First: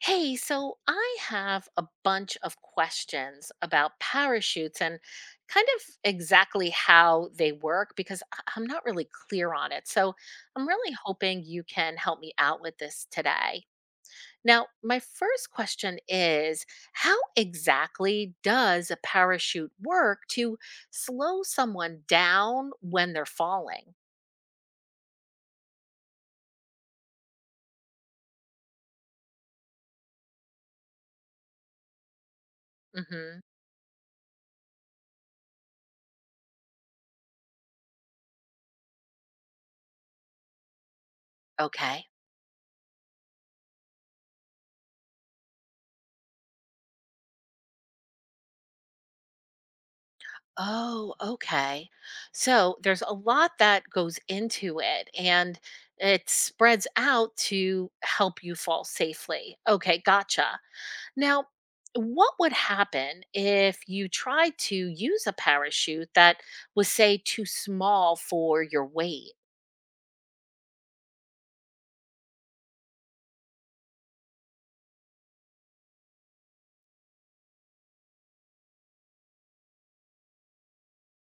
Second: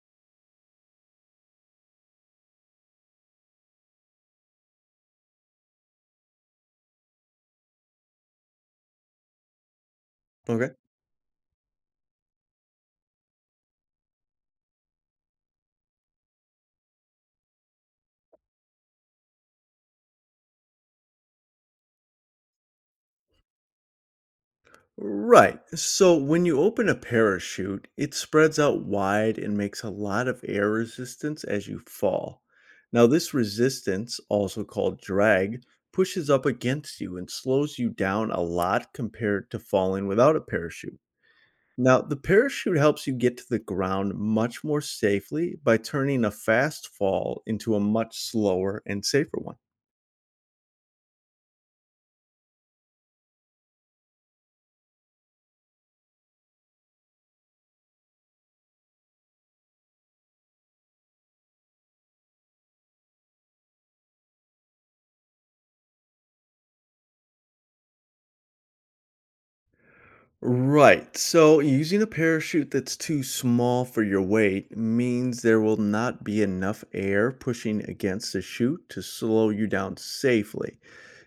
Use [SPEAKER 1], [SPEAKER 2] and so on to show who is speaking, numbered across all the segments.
[SPEAKER 1] Hey, so I have a bunch of questions about parachutes and kind of exactly how they work because I'm not really clear on it. So I'm
[SPEAKER 2] Okay.
[SPEAKER 1] really hoping you can help me out with this today. Now, my first question is, how exactly does a parachute work to slow someone down when they're falling?
[SPEAKER 2] Right. So when you open a parachute, it spreads out wide and makes a lot of air resistance as you fall. Now, this
[SPEAKER 1] Hmm.
[SPEAKER 2] resistance, also called drag, pushes up against you and slows you down a lot compared to falling without a parachute. Now,
[SPEAKER 1] Okay.
[SPEAKER 2] the parachute helps you get to the ground much more safely by turning a fast fall into a much slower and safer one.
[SPEAKER 1] Oh, okay. So there's a lot that goes into it and it spreads out to help you fall safely. Okay, gotcha. Now, what would happen if you tried to use a parachute that was, say, too small for your weight?
[SPEAKER 2] Right. So using a parachute that's too small for your weight means there will not be enough air pushing against the chute to slow you down safely.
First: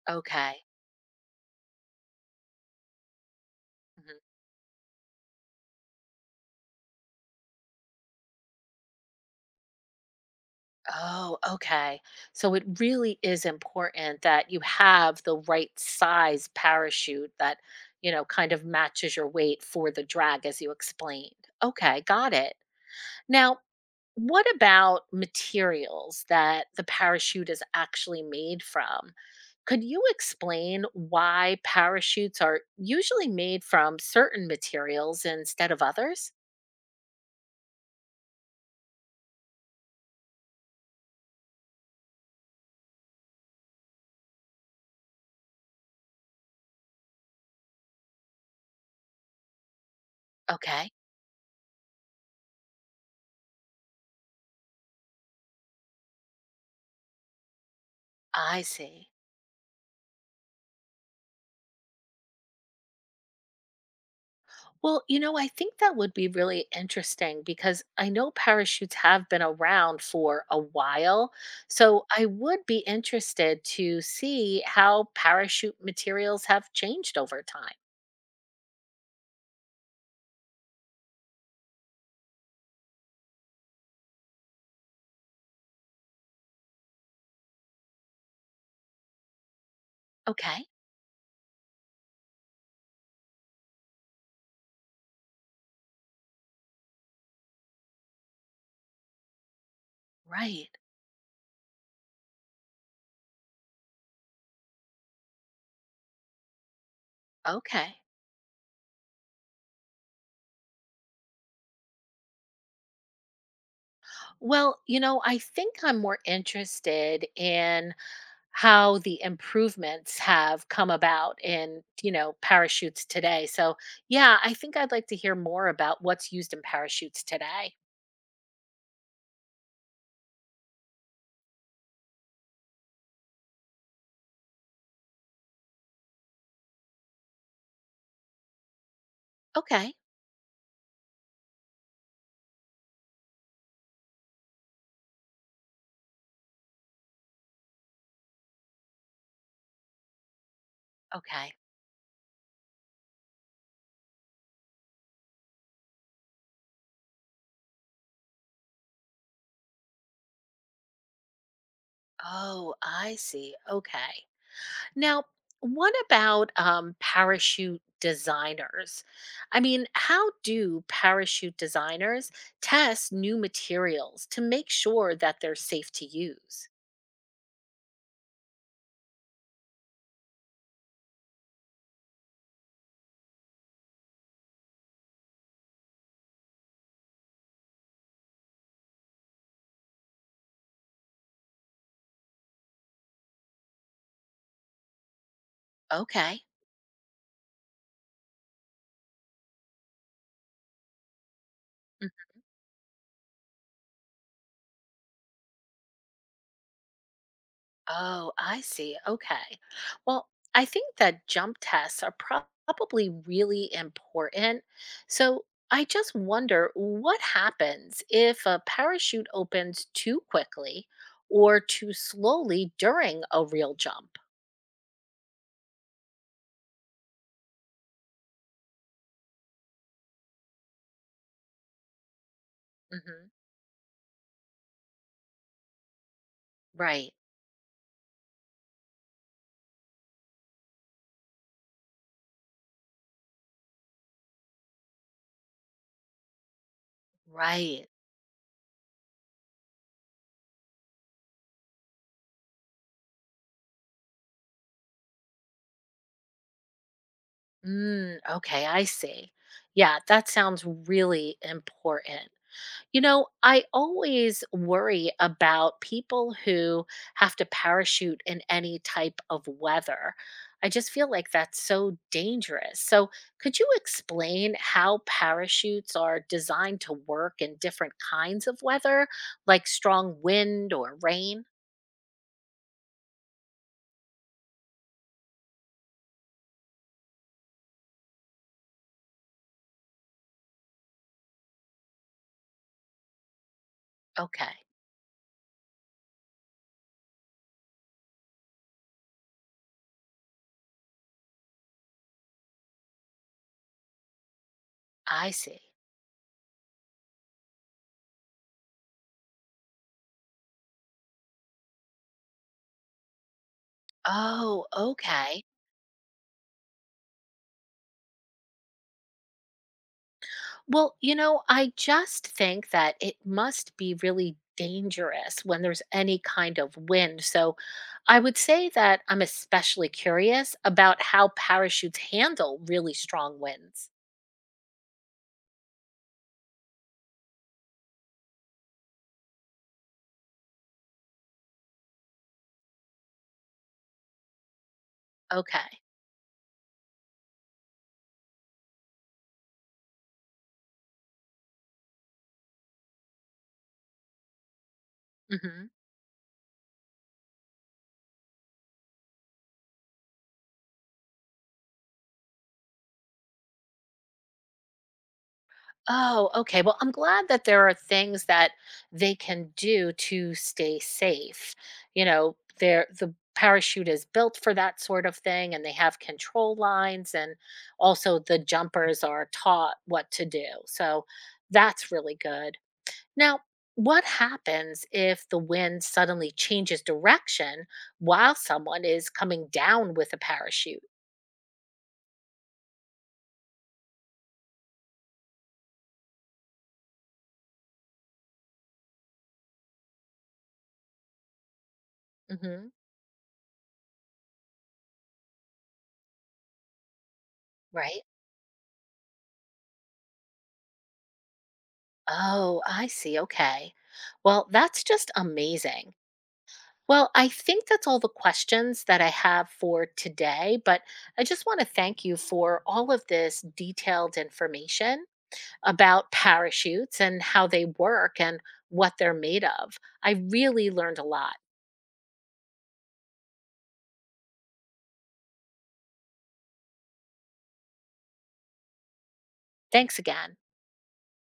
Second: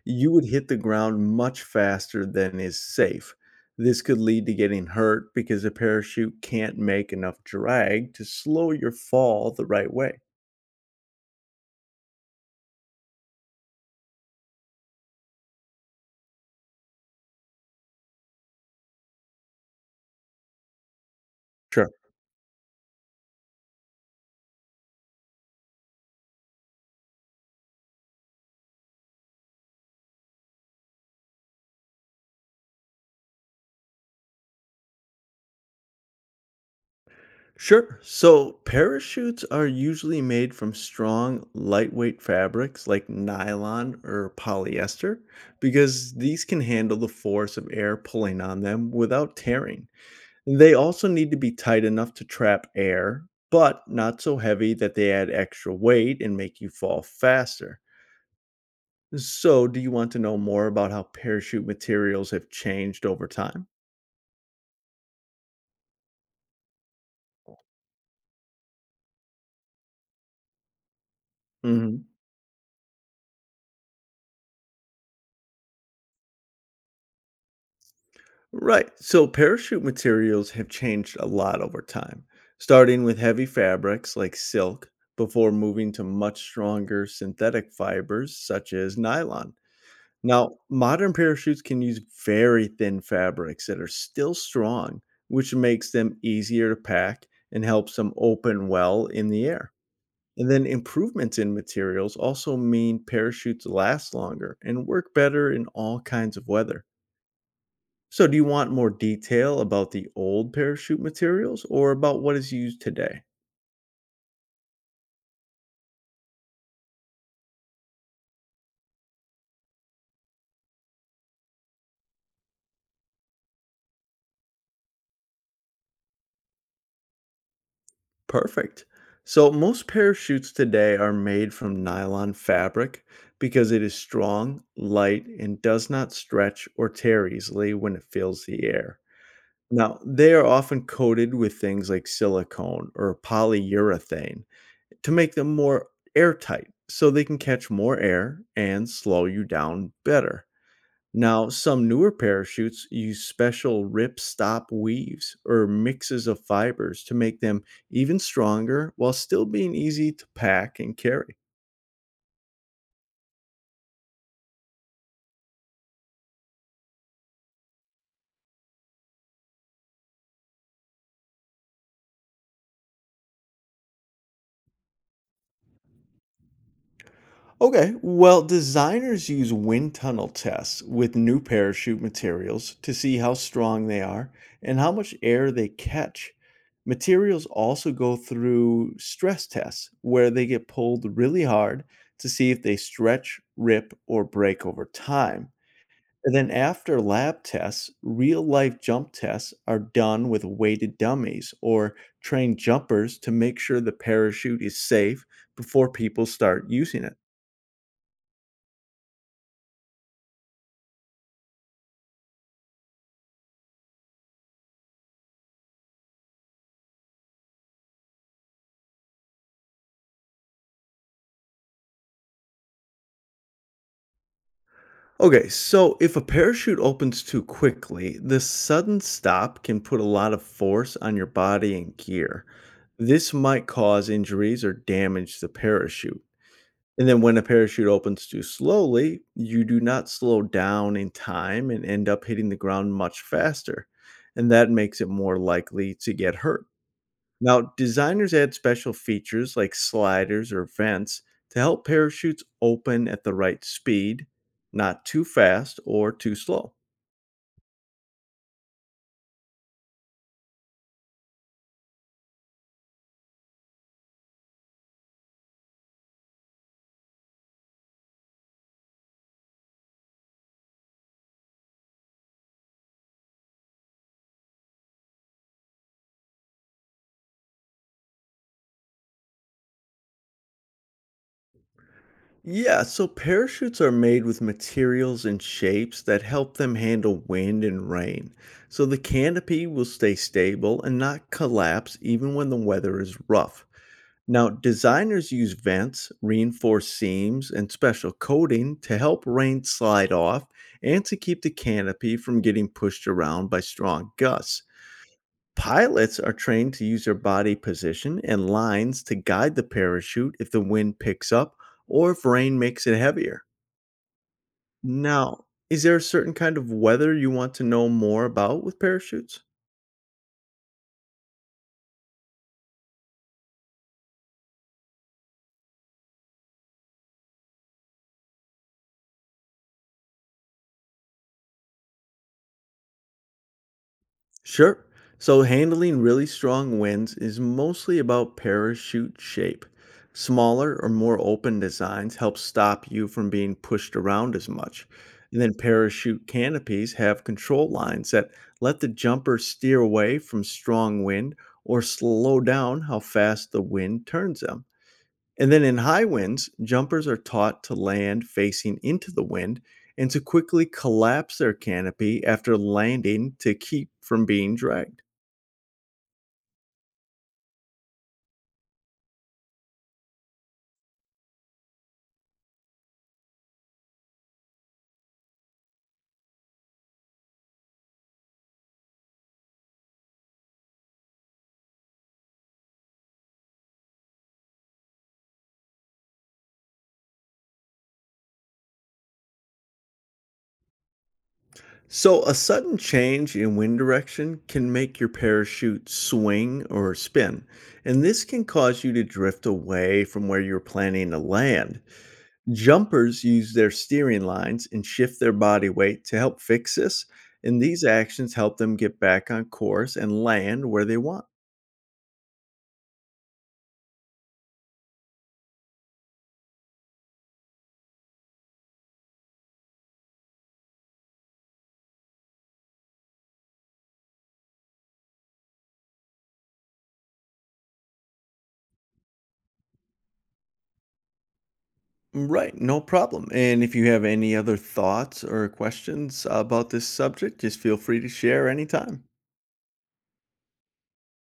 [SPEAKER 2] You would
[SPEAKER 1] Okay.
[SPEAKER 2] hit the ground much faster than is safe. This
[SPEAKER 1] Mm-hmm.
[SPEAKER 2] could lead to getting hurt because the parachute can't make enough drag to slow your fall the right way.
[SPEAKER 1] Oh, okay. So it really is important that you have the right size parachute that, you know, kind of matches your weight for the drag, as you explained.
[SPEAKER 2] Sure.
[SPEAKER 1] Okay, got it. Now, what about materials that the parachute is actually made from? Could you explain why parachutes are usually made from certain materials instead of others?
[SPEAKER 2] Sure. So parachutes are usually made from strong, lightweight fabrics like nylon or polyester because these can handle the force of air pulling on them without tearing. They
[SPEAKER 1] Okay,
[SPEAKER 2] also need to be tight enough to trap air, but not so heavy that they add extra weight and make you fall faster.
[SPEAKER 1] I see.
[SPEAKER 2] So, do you want to know more about how parachute materials have changed over time?
[SPEAKER 1] Well, you know, I think that would be really interesting because I know parachutes have been around for a while.
[SPEAKER 2] Mm-hmm.
[SPEAKER 1] So I would be interested to see how parachute materials have changed over time.
[SPEAKER 2] Right. So parachute materials have changed a lot over time, starting with heavy fabrics like silk before moving to much stronger synthetic fibers such as nylon. Now,
[SPEAKER 1] Okay.
[SPEAKER 2] modern parachutes can use very thin fabrics that are still strong, which makes them easier to pack and helps them open well in the air. And then
[SPEAKER 1] Right.
[SPEAKER 2] improvements in materials also mean parachutes last longer and work better in all kinds of weather.
[SPEAKER 1] Okay.
[SPEAKER 2] So, do you want more detail about the old parachute materials or about what is used today?
[SPEAKER 1] Well, you know, I think I'm more interested in how the improvements have come about in, you know, parachutes today. So, yeah, I think I'd like to hear more about what's used in parachutes today.
[SPEAKER 2] Perfect. So, most parachutes today are made from nylon fabric because it is strong, light, and does not stretch or tear easily when it fills the air.
[SPEAKER 1] Okay.
[SPEAKER 2] Now, they are often coated with things like silicone or polyurethane to make them more airtight so they can catch more air and slow you down better. Now,
[SPEAKER 1] Okay.
[SPEAKER 2] some newer parachutes use special rip stop weaves or mixes of fibers to make them even stronger while still being easy to pack and carry.
[SPEAKER 1] Oh, I see. Okay. Now, what about parachute designers? I mean, how do parachute designers test new materials to make sure that they're safe to use?
[SPEAKER 2] Okay, well, designers use wind tunnel tests with new parachute materials to see how strong they are and how much air they catch. Materials also go through stress tests where they get pulled really hard to see if they stretch, rip, or break over time. And
[SPEAKER 1] Okay.
[SPEAKER 2] then after lab tests, real life jump tests are done with weighted dummies or trained jumpers to make sure the parachute is safe before people start using it.
[SPEAKER 1] Oh, I see. Okay. Well, I think that jump tests are probably really important. So I just wonder what happens if a parachute opens too quickly or too slowly during a real jump.
[SPEAKER 2] Okay, so if a parachute opens too quickly, the sudden stop can put a lot of force on your body and gear.
[SPEAKER 1] Hmm.
[SPEAKER 2] This might cause injuries or damage the parachute. And
[SPEAKER 1] Right,
[SPEAKER 2] then when a parachute opens too slowly, you do not slow down in time and end up hitting the ground much faster. And that makes it more likely to get hurt. Now,
[SPEAKER 1] right.
[SPEAKER 2] designers add special features like sliders or vents to help parachutes open at the right speed, not too fast or too slow.
[SPEAKER 1] Mm, okay, I see. Yeah, that sounds really important. You know, I always worry about people who have to parachute in any type of weather. I just feel like that's so dangerous. So, could you explain how parachutes are designed to work in different kinds of weather, like strong wind or rain?
[SPEAKER 2] Yeah, so parachutes are made with materials and shapes that help them handle wind and rain. So the canopy will stay stable and not collapse even when the weather is rough. Now,
[SPEAKER 1] Okay,
[SPEAKER 2] designers use vents, reinforced seams, and special coating to help rain slide off and to keep the canopy from getting pushed around by strong gusts.
[SPEAKER 1] I see.
[SPEAKER 2] Pilots are trained to use their body position and lines to guide the parachute if the wind picks up or if rain makes it heavier.
[SPEAKER 1] Oh, okay.
[SPEAKER 2] Now, is there a certain kind of weather you want to know more about with parachutes?
[SPEAKER 1] Well, you know, I just think that it must be really dangerous when there's any kind of wind. So I would say that I'm especially curious about how parachutes handle really strong winds.
[SPEAKER 2] Sure. So handling really strong winds is mostly about parachute shape. Smaller or more open designs help stop you from being pushed around as much. And then
[SPEAKER 1] Okay.
[SPEAKER 2] parachute canopies have control lines that let the jumper steer away from strong wind or slow down how fast the wind turns them. And then
[SPEAKER 1] Hmm.
[SPEAKER 2] in high winds, jumpers are taught to land facing into the wind and to quickly collapse their canopy after landing to keep from being dragged.
[SPEAKER 1] Oh, okay. Well, I'm glad that there are things that they can do to stay safe. You know, there the parachute is built for that sort of thing and they have control lines and also the jumpers are taught what to do. So that's really good. Now, what happens if the wind suddenly changes direction while someone is coming down with a parachute?
[SPEAKER 2] So, a sudden change in wind direction can make your parachute swing or spin, and this can cause you to drift away from where you're planning to land.
[SPEAKER 1] Hmm.
[SPEAKER 2] Jumpers use their steering lines and shift their body weight to help fix this, and these
[SPEAKER 1] Right?
[SPEAKER 2] actions help them get back on course and land where they want.
[SPEAKER 1] Oh, I see. Okay. Well, that's just amazing. Well, I think that's all the questions that I have for today, but I just want to thank you for all of this detailed information about parachutes and how they work and what they're made of. I really learned a lot.
[SPEAKER 2] Right, no problem. And if you have any other thoughts or questions about this subject, just feel free to share anytime.
[SPEAKER 1] Thanks again.